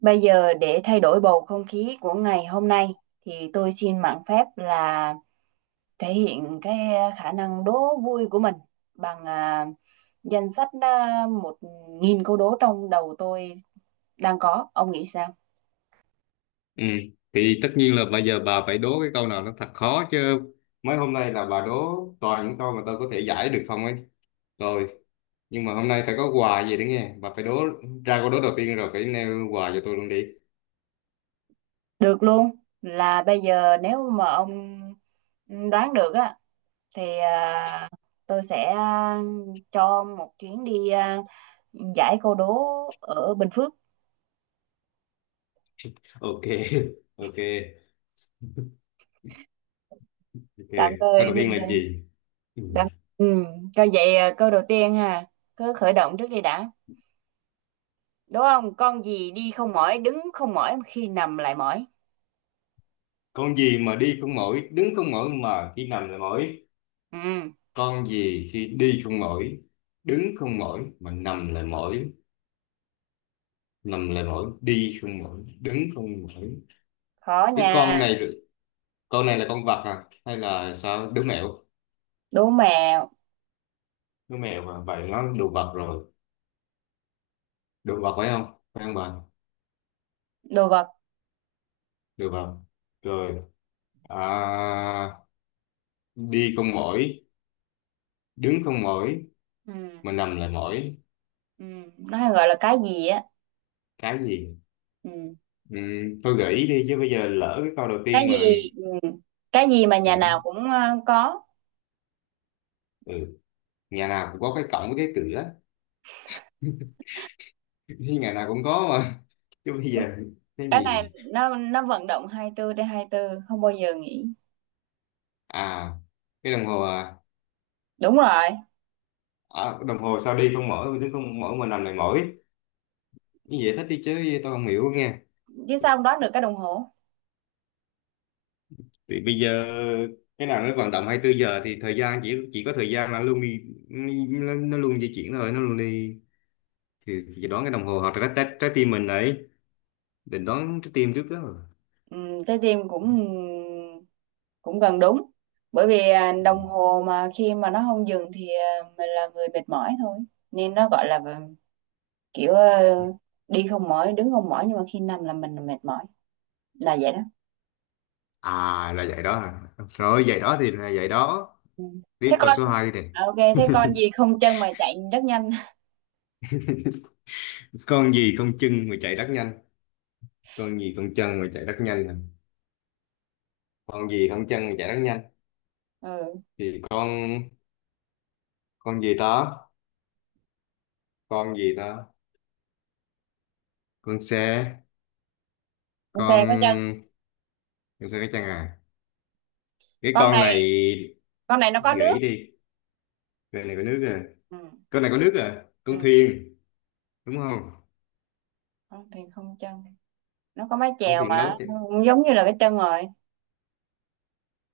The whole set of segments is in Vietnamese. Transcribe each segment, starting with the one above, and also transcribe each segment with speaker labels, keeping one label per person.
Speaker 1: Bây giờ để thay đổi bầu không khí của ngày hôm nay thì tôi xin mạn phép thể hiện khả năng đố vui của mình bằng danh sách một nghìn câu đố trong đầu tôi đang có. Ông nghĩ sao?
Speaker 2: Ừ. Thì tất nhiên là bây giờ bà phải đố cái câu nào nó thật khó chứ, mấy hôm nay là bà đố toàn những câu mà tôi có thể giải được không ấy. Rồi nhưng mà hôm nay phải có quà gì đấy nghe, bà phải đố ra câu đố đầu tiên rồi phải nêu quà cho tôi luôn đi.
Speaker 1: Được luôn. Là bây giờ nếu mà ông đoán được á thì tôi sẽ cho ông một chuyến đi giải câu đố ở Bình Phước.
Speaker 2: Ok ok ok,
Speaker 1: Tạm
Speaker 2: câu
Speaker 1: thời
Speaker 2: đầu
Speaker 1: thì
Speaker 2: tiên là gì ừ.
Speaker 1: đã. Ừ, coi vậy câu đầu tiên ha, cứ khởi động trước đi đã. Đúng không? Con gì đi không mỏi, đứng không mỏi mà khi nằm lại mỏi.
Speaker 2: Con gì mà đi không mỏi, đứng không mỏi mà khi nằm lại mỏi?
Speaker 1: Ừ,
Speaker 2: Con gì khi đi không mỏi, đứng không mỏi mà nằm lại mỏi? Nằm lại mỏi, đi không mỏi, đứng không mỏi.
Speaker 1: khó
Speaker 2: Cái con
Speaker 1: nha.
Speaker 2: này, con này là con vật à hay là sao, đứa mèo?
Speaker 1: Đố mẹo,
Speaker 2: Đứa mèo mà vậy nó đồ vật rồi. Đồ vật phải không, phải không bà?
Speaker 1: đồ vật.
Speaker 2: Đồ vật rồi. à, Đi con mỏi, đứng con mỏi,
Speaker 1: Ừ,
Speaker 2: mà nằm lại mỏi.
Speaker 1: ừ, nó hay gọi là cái gì á.
Speaker 2: Cái gì?
Speaker 1: Ừ,
Speaker 2: ừ, tôi gợi ý đi chứ bây giờ lỡ cái câu đầu
Speaker 1: cái
Speaker 2: tiên mà.
Speaker 1: gì ừ, cái gì mà
Speaker 2: ừ,
Speaker 1: nhà nào cũng có.
Speaker 2: ừ. Nhà nào cũng có cái cổng với cái cửa. Thì ngày nào cũng có mà, chứ bây giờ cái
Speaker 1: Cái này
Speaker 2: gì?
Speaker 1: nó vận động 24 trên hai mươi tư không bao giờ nghỉ.
Speaker 2: À, cái đồng hồ à?
Speaker 1: Đúng rồi,
Speaker 2: À đồng hồ, sao đi không mỏi, đứng không mỏi, mình nằm lại mỏi? Như vậy thích đi chứ tôi không hiểu nghe.
Speaker 1: chứ sao không đoán được cái đồng hồ?
Speaker 2: Thì bây giờ cái nào nó vận động 24 giờ thì thời gian, chỉ có thời gian là luôn đi, nó luôn di chuyển thôi, nó luôn đi. Thì đoán cái đồng hồ hoặc là trái tim mình đấy, định đoán trái tim trước đó rồi.
Speaker 1: Trái tim cũng cũng gần đúng bởi vì đồng hồ mà khi mà nó không dừng thì mình là người mệt mỏi thôi nên nó gọi là kiểu à, đi không mỏi đứng không mỏi nhưng mà khi nằm là mình mệt mỏi là vậy đó.
Speaker 2: À là vậy đó à. Rồi vậy đó thì là vậy đó.
Speaker 1: Ừ. thế
Speaker 2: Tiếp câu
Speaker 1: con
Speaker 2: số hai đi nè.
Speaker 1: thế con gì không chân mà chạy rất nhanh?
Speaker 2: Con gì không chân mà chạy rất nhanh? Con gì không chân mà chạy rất nhanh nè? Con gì không chân mà chạy rất nhanh?
Speaker 1: Ừ,
Speaker 2: Thì con gì đó, con gì đó, con xe,
Speaker 1: con xe có chân.
Speaker 2: con con xe cái chân à? Cái
Speaker 1: con
Speaker 2: con
Speaker 1: này
Speaker 2: này,
Speaker 1: con này nó có nước.
Speaker 2: gợi đi. Con này có nước à?
Speaker 1: Ừ.
Speaker 2: Con này có nước à, con
Speaker 1: Ừ,
Speaker 2: thuyền, đúng không?
Speaker 1: con thì không chân, nó có mái
Speaker 2: Con
Speaker 1: chèo
Speaker 2: thuyền
Speaker 1: mà
Speaker 2: đâu
Speaker 1: nó
Speaker 2: chứ.
Speaker 1: cũng giống như là cái chân rồi.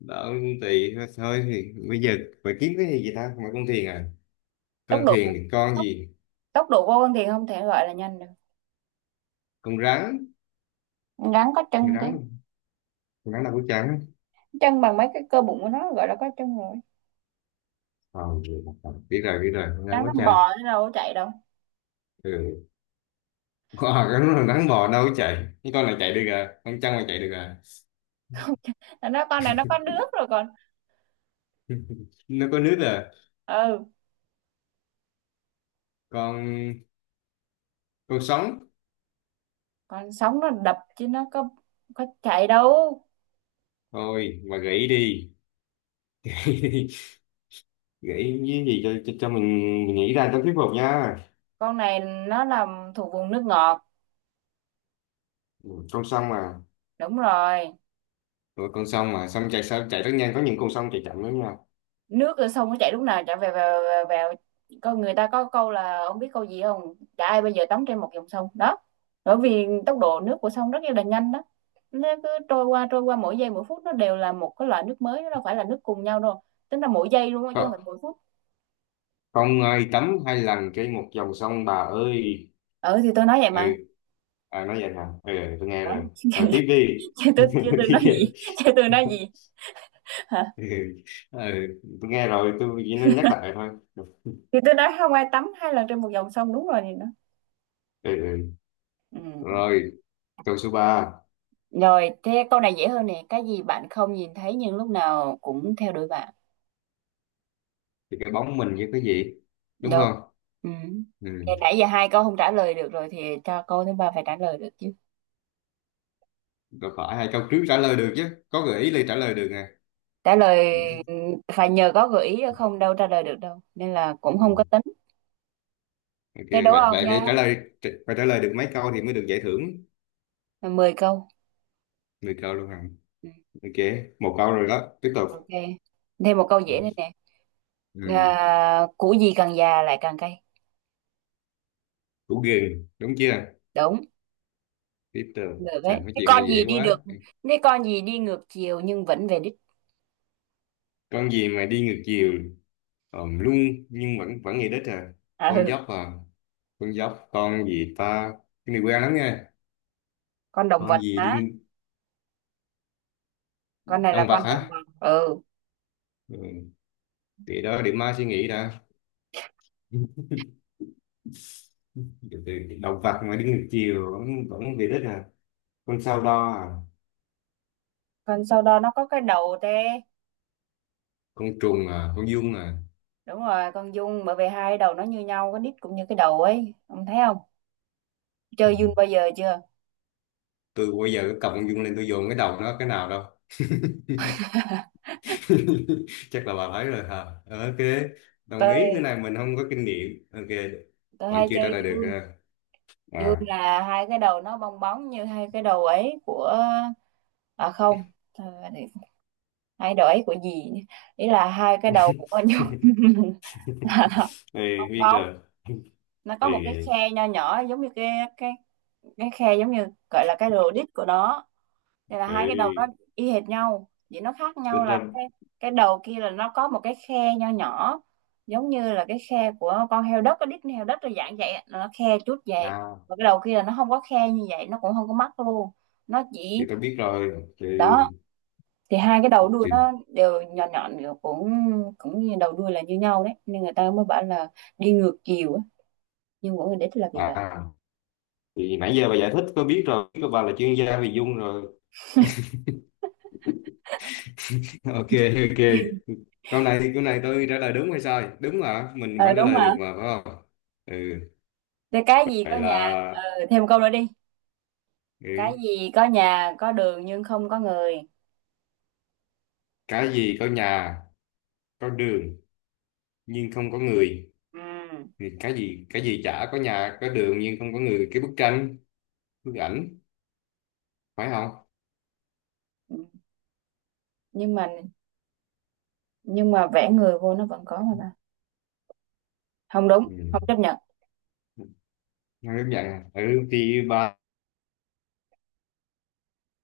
Speaker 2: Đó, tùy thôi. Thì bây giờ phải kiếm cái gì vậy ta, mà con thuyền à?
Speaker 1: tốc
Speaker 2: Con
Speaker 1: độ
Speaker 2: thuyền thì con
Speaker 1: tốc,
Speaker 2: gì?
Speaker 1: tốc độ của con thì không thể gọi là nhanh được.
Speaker 2: Con rắn,
Speaker 1: Rắn có
Speaker 2: con
Speaker 1: chân tí,
Speaker 2: rắn. Con rắn đâu có trắng.
Speaker 1: chân bằng mấy cái cơ bụng của nó gọi là có chân rồi.
Speaker 2: Ờ, biết rồi biết rồi, con rắn
Speaker 1: Rắn
Speaker 2: có
Speaker 1: nó
Speaker 2: trăng.
Speaker 1: bò chứ đâu có chạy đâu.
Speaker 2: Ừ. Ờ, cái con rắn, rắn bò đâu có chạy, cái con này chạy được à, con trăng mà chạy được à?
Speaker 1: Nó nói con này nó có nước rồi còn.
Speaker 2: Nó có nước à?
Speaker 1: Ừ,
Speaker 2: con con sống.
Speaker 1: còn sống nó đập chứ nó có chạy đâu.
Speaker 2: Thôi mà gãy đi. Nghĩ cái gì cho mình nghĩ ra cho thuyết phục nha.
Speaker 1: Con này nó làm thuộc vùng nước ngọt.
Speaker 2: Ừ, con sông mà.
Speaker 1: Đúng rồi.
Speaker 2: Ừ, con sông mà sông chạy, sao chạy rất nhanh, có những con sông chạy chậm lắm nha.
Speaker 1: Nước ở sông nó chảy, lúc nào chảy về vào vào, con người ta có câu là ông biết câu gì không, chả ai bây giờ tắm trên một dòng sông đó, bởi vì tốc độ nước của sông rất là nhanh đó, nó cứ trôi qua mỗi giây mỗi phút, nó đều là một cái loại nước mới, nó đâu phải là nước cùng nhau đâu. Tính là mỗi giây luôn á chứ không
Speaker 2: Không,
Speaker 1: phải mỗi phút.
Speaker 2: không ai tắm hai lần trên một dòng sông bà ơi.
Speaker 1: Ừ thì tôi nói vậy
Speaker 2: Ừ.
Speaker 1: mà.
Speaker 2: Nói vậy hả, ừ, tôi nghe
Speaker 1: Ủa?
Speaker 2: rồi. Rồi tiếp đi.
Speaker 1: chứ tôi chứ tôi nói
Speaker 2: Tiếp đi.
Speaker 1: gì? Chứ tôi nói gì? Hả?
Speaker 2: Ừ, ừ, tôi nghe rồi, tôi chỉ nói nhắc lại thôi. Ừ,
Speaker 1: Thì tôi nói không ai tắm hai lần trên một dòng sông đúng rồi thì nó.
Speaker 2: ừ.
Speaker 1: Ừ.
Speaker 2: Rồi, câu số 3.
Speaker 1: Rồi thế câu này dễ hơn nè, cái gì bạn không nhìn thấy nhưng lúc nào cũng theo đuổi bạn.
Speaker 2: Thì cái bóng mình với cái gì, đúng
Speaker 1: Đâu.
Speaker 2: không?
Speaker 1: Ừ. Thì
Speaker 2: Ừ.
Speaker 1: nãy giờ hai câu không trả lời được rồi thì cho câu thứ ba phải trả lời được chứ.
Speaker 2: Rồi, phải hai câu trước trả lời được chứ, có gợi ý là trả lời được nè.
Speaker 1: Trả lời, ừ, phải nhờ có gợi ý chứ không đâu trả lời được đâu. Nên là cũng không
Speaker 2: Ừ.
Speaker 1: có tính.
Speaker 2: Ok,
Speaker 1: Thế đố
Speaker 2: vậy
Speaker 1: ông
Speaker 2: vậy phải
Speaker 1: nha.
Speaker 2: trả lời, phải trả lời được mấy câu thì mới được giải thưởng.
Speaker 1: Mười câu.
Speaker 2: Mười câu luôn hả?
Speaker 1: Ừ.
Speaker 2: Ok, một câu rồi đó. Tiếp tục.
Speaker 1: Ok. Thêm một câu dễ nữa
Speaker 2: Ừ,
Speaker 1: nè.
Speaker 2: ừ,
Speaker 1: À, củ gì càng già lại càng cay.
Speaker 2: củ gừng, đúng chưa?
Speaker 1: Đúng.
Speaker 2: Tiếp tục.
Speaker 1: Được
Speaker 2: Trời,
Speaker 1: đấy.
Speaker 2: mấy
Speaker 1: Cái
Speaker 2: chuyện
Speaker 1: con
Speaker 2: này
Speaker 1: gì
Speaker 2: dễ
Speaker 1: đi
Speaker 2: quá.
Speaker 1: được. Cái con gì đi ngược chiều nhưng vẫn về đích.
Speaker 2: Con gì mà đi ngược chiều, ồm luôn, nhưng vẫn vẫn về đích à?
Speaker 1: À,
Speaker 2: Con
Speaker 1: ừ.
Speaker 2: dốc à? Con dốc, con gì ta? Cái này quen lắm nha.
Speaker 1: Con động
Speaker 2: Con
Speaker 1: vật
Speaker 2: gì đi,
Speaker 1: má. Con này là
Speaker 2: động vật
Speaker 1: con động
Speaker 2: hả?
Speaker 1: vật. Ừ.
Speaker 2: Ừ, để đó để mai suy nghĩ đã. Từ từ, động vật mà đi ngược chiều vẫn vẫn về đích à? Con sao đo à?
Speaker 1: Con sau đó nó có cái đầu tê.
Speaker 2: Con trùng à? Con giun à?
Speaker 1: Đúng rồi, con Dung, bởi vì hai đầu nó như nhau, cái nít cũng như cái đầu ấy, ông thấy không?
Speaker 2: Ừ.
Speaker 1: Chơi Dung bao giờ chưa?
Speaker 2: Tôi bây giờ cái cầm con Dung lên, tôi dồn cái đầu nó cái nào đâu. Chắc là bà thấy rồi hả. Ok, đồng ý, cái
Speaker 1: Tôi
Speaker 2: này mình không có kinh nghiệm, ok.
Speaker 1: tôi
Speaker 2: Vẫn
Speaker 1: hay
Speaker 2: chưa trả
Speaker 1: chơi
Speaker 2: lời được
Speaker 1: Dung.
Speaker 2: ha.
Speaker 1: Dung
Speaker 2: À,
Speaker 1: là hai cái đầu nó bong bóng như hai cái đầu ấy của à không, ờ, để- hai đầu ấy của gì nhỉ? Ý là hai cái đầu của con Dung là
Speaker 2: ê,
Speaker 1: bong
Speaker 2: biết
Speaker 1: bóng,
Speaker 2: rồi.
Speaker 1: nó có
Speaker 2: Ê,
Speaker 1: một cái
Speaker 2: ê,
Speaker 1: khe nho nhỏ giống như cái cái khe, giống như gọi là cái rô đít của nó. Thì là
Speaker 2: ê,
Speaker 1: hai cái đầu nó y hệt nhau, chỉ nó khác
Speaker 2: tính
Speaker 1: nhau là
Speaker 2: ra,
Speaker 1: cái đầu kia là nó có một cái khe nho nhỏ giống như là cái khe của con heo đất, cái đít heo đất là dạng vậy á, nó khe chút vậy.
Speaker 2: à,
Speaker 1: Và cái đầu kia là nó không có khe như vậy, nó cũng không có mắt luôn, nó
Speaker 2: thì
Speaker 1: chỉ,
Speaker 2: tôi biết rồi.
Speaker 1: đó. Thì hai cái đầu đuôi
Speaker 2: Thì
Speaker 1: nó đều nhọn nhọn, đều cũng, cũng như đầu đuôi là như nhau đấy, nên người ta mới bảo là đi ngược chiều á nhưng mỗi người đích là vì vậy.
Speaker 2: À, thì nãy giờ bà giải thích tôi biết rồi, biết bà là chuyên gia về dung rồi. Ok, ok, câu này, thì câu này tôi trả lời đúng hay sai, đúng mà mình
Speaker 1: Ờ
Speaker 2: vẫn trả
Speaker 1: đúng
Speaker 2: lời
Speaker 1: mà.
Speaker 2: được mà phải không? Ừ.
Speaker 1: Thế cái gì có
Speaker 2: Vậy là,
Speaker 1: nhà ờ, thêm câu nữa đi.
Speaker 2: ừ,
Speaker 1: Cái gì có nhà có đường nhưng không có người.
Speaker 2: cái gì có nhà có đường nhưng không có người?
Speaker 1: Ừ.
Speaker 2: Thì cái gì, cái gì chả có nhà có đường nhưng không có người, cái bức tranh, bức ảnh, phải không?
Speaker 1: Ừ. Nhưng mà, nhưng mà vẽ người vô nó vẫn có mà ta. Không đúng,
Speaker 2: Ừ.
Speaker 1: không chấp nhận.
Speaker 2: Nói đúng vậy à. Ừ, thì ba,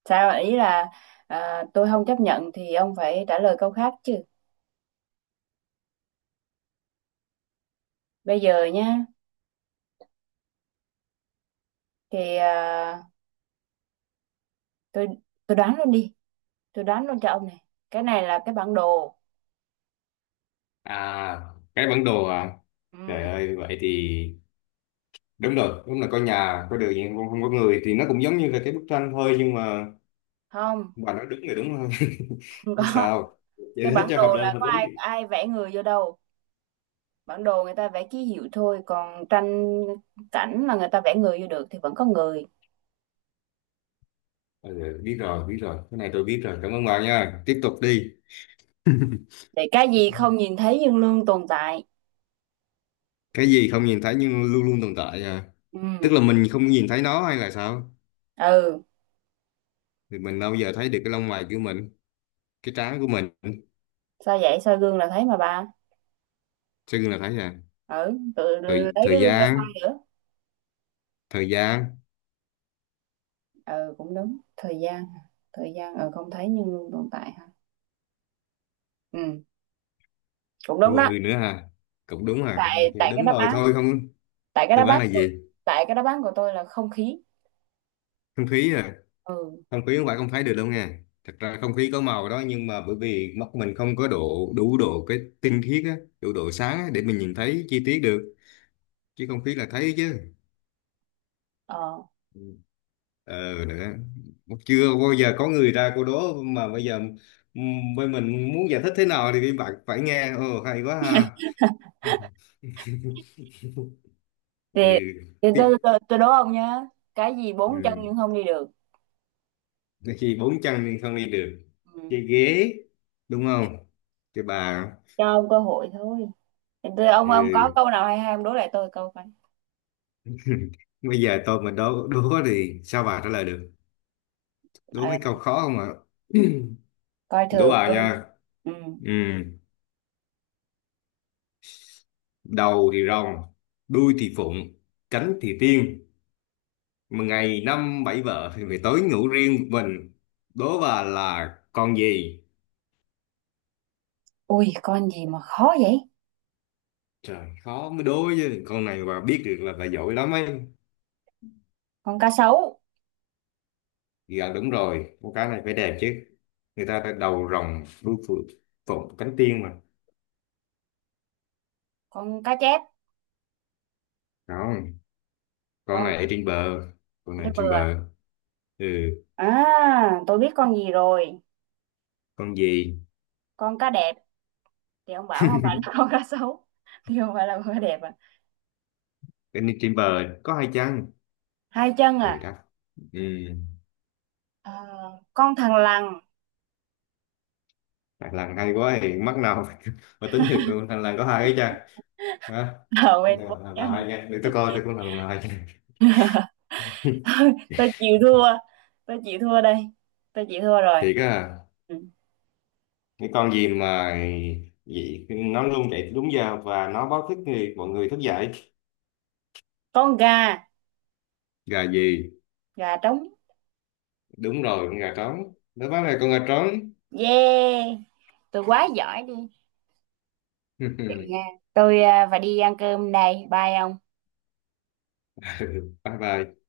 Speaker 1: Sao ý là tôi không chấp nhận thì ông phải trả lời câu khác chứ. Bây giờ nhá, thì tôi tôi đoán luôn đi, tôi đoán luôn cho ông này, cái này là cái bản đồ.
Speaker 2: à cái bản đồ à,
Speaker 1: Ừ.
Speaker 2: trời ơi vậy thì đúng rồi, đúng là có nhà có đường nhưng không có người, thì nó cũng giống như là cái bức tranh thôi nhưng mà
Speaker 1: không
Speaker 2: bà nói đúng rồi, đúng không?
Speaker 1: không
Speaker 2: Chứ
Speaker 1: có,
Speaker 2: sao.
Speaker 1: cái
Speaker 2: Vậy hết
Speaker 1: bản
Speaker 2: cho hợp
Speaker 1: đồ
Speaker 2: lên
Speaker 1: là
Speaker 2: hợp
Speaker 1: có
Speaker 2: lý.
Speaker 1: ai ai vẽ người vô đâu, bản đồ người ta vẽ ký hiệu thôi, còn tranh cảnh là người ta vẽ người vô được thì vẫn có người.
Speaker 2: Ừ, biết rồi biết rồi, cái này tôi biết rồi, cảm ơn bà nha, tiếp tục đi.
Speaker 1: Thì cái gì không nhìn thấy nhưng luôn tồn tại.
Speaker 2: Cái gì không nhìn thấy nhưng luôn luôn tồn tại à? Tức
Speaker 1: Ừ.
Speaker 2: là mình không nhìn thấy nó hay là sao?
Speaker 1: Ừ,
Speaker 2: Thì mình đâu giờ thấy được cái lông mày của mình, cái trán của mình.
Speaker 1: sao vậy, soi gương là thấy mà bà.
Speaker 2: Sao gương là thấy à?
Speaker 1: Ừ, tự lấy
Speaker 2: thời
Speaker 1: cái
Speaker 2: thời
Speaker 1: gương ra soi
Speaker 2: gian,
Speaker 1: nữa.
Speaker 2: thời gian.
Speaker 1: Ừ cũng đúng, thời gian, thời gian ừ không thấy nhưng luôn tồn tại ha. Ừ, cũng đúng
Speaker 2: Ủa,
Speaker 1: đó.
Speaker 2: ừ nữa à, cũng đúng à?
Speaker 1: tại
Speaker 2: Ok,
Speaker 1: tại cái
Speaker 2: đúng
Speaker 1: đáp
Speaker 2: rồi
Speaker 1: án
Speaker 2: thôi không.
Speaker 1: tại cái
Speaker 2: Đáp
Speaker 1: đáp án
Speaker 2: án là gì?
Speaker 1: tại cái đáp án của tôi là không khí.
Speaker 2: Không khí à?
Speaker 1: Ừ.
Speaker 2: Không khí không phải không thấy được đâu nha, thật ra không khí có màu đó nhưng mà bởi vì mắt mình không có độ, đủ độ cái tinh khiết á, đủ độ sáng á, để mình nhìn thấy chi tiết được. Chứ không khí là thấy chứ.
Speaker 1: Ờ
Speaker 2: Ờ nữa, chưa bao giờ có người ra cô đố mà bây giờ, bên mình muốn giải thích thế nào thì bạn phải nghe, ồ hay quá ha.
Speaker 1: thì,
Speaker 2: Ừ.
Speaker 1: thì
Speaker 2: Tiếp.
Speaker 1: tôi, tôi, tôi đố ông nhá, cái gì bốn chân
Speaker 2: Ừ.
Speaker 1: nhưng không đi được.
Speaker 2: Khi bốn chân nhưng không đi được,
Speaker 1: Ừ.
Speaker 2: cái ghế, đúng không? Cái bà.
Speaker 1: Cho ông cơ hội thôi. Thì tôi ông
Speaker 2: Ừ.
Speaker 1: ông có câu nào hay hay ông đố lại tôi câu coi.
Speaker 2: Bây giờ tôi mà đố đố thì sao bà trả lời được, đố mấy câu
Speaker 1: Ừ,
Speaker 2: khó không ạ?
Speaker 1: coi
Speaker 2: Đố
Speaker 1: thường
Speaker 2: bà
Speaker 1: ơi.
Speaker 2: nha.
Speaker 1: Ừ.
Speaker 2: Ừ. Đầu thì rồng, đuôi thì phụng, cánh thì tiên, mà ngày năm bảy vợ thì phải tối ngủ riêng một mình. Đố bà là con gì?
Speaker 1: Ui con gì mà khó vậy.
Speaker 2: Trời, khó mới đố chứ, con này bà biết được là bà giỏi lắm ấy.
Speaker 1: Con cá sấu.
Speaker 2: Dạ đúng rồi, con cá này phải đẹp chứ, người ta đã đầu rồng đuôi phượng, phụng cánh tiên mà.
Speaker 1: Con cá chép.
Speaker 2: Không, con
Speaker 1: Con
Speaker 2: này ở trên bờ. Con
Speaker 1: cá
Speaker 2: này trên
Speaker 1: bừa.
Speaker 2: bờ. Ừ.
Speaker 1: À, tôi biết con gì rồi.
Speaker 2: Con gì?
Speaker 1: Con cá đẹp, thì ông bảo không phải là con cá sấu thì không phải là con cá đẹp à.
Speaker 2: Cái này trên bờ, có hai chân.
Speaker 1: Hai chân
Speaker 2: Rồi
Speaker 1: à,
Speaker 2: đó. Ừ.
Speaker 1: à con thằn lằn.
Speaker 2: Thằng lằn hay quá, thì mắc nào mà mà tính được thằng lằn có hai cái chân. Hả?
Speaker 1: Ở bên bốn
Speaker 2: Thằng
Speaker 1: chân.
Speaker 2: lằn hai nha, để tôi coi, tôi cũng thằng lằn hai nha.
Speaker 1: Tôi chịu thua, tôi chịu thua đây, tôi chịu thua rồi.
Speaker 2: Thiệt á?
Speaker 1: Ừ.
Speaker 2: Cái con gì mà vậy, nó luôn chạy đúng giờ và nó báo thức người, mọi người thức dậy?
Speaker 1: Con gà.
Speaker 2: Gà gì?
Speaker 1: Gà trống.
Speaker 2: Đúng rồi, con gà trống đó, báo là con gà trống.
Speaker 1: Yeah, tôi quá giỏi đi. Vậy nha, tôi phải đi ăn cơm đây, bye ông.
Speaker 2: Bye bye.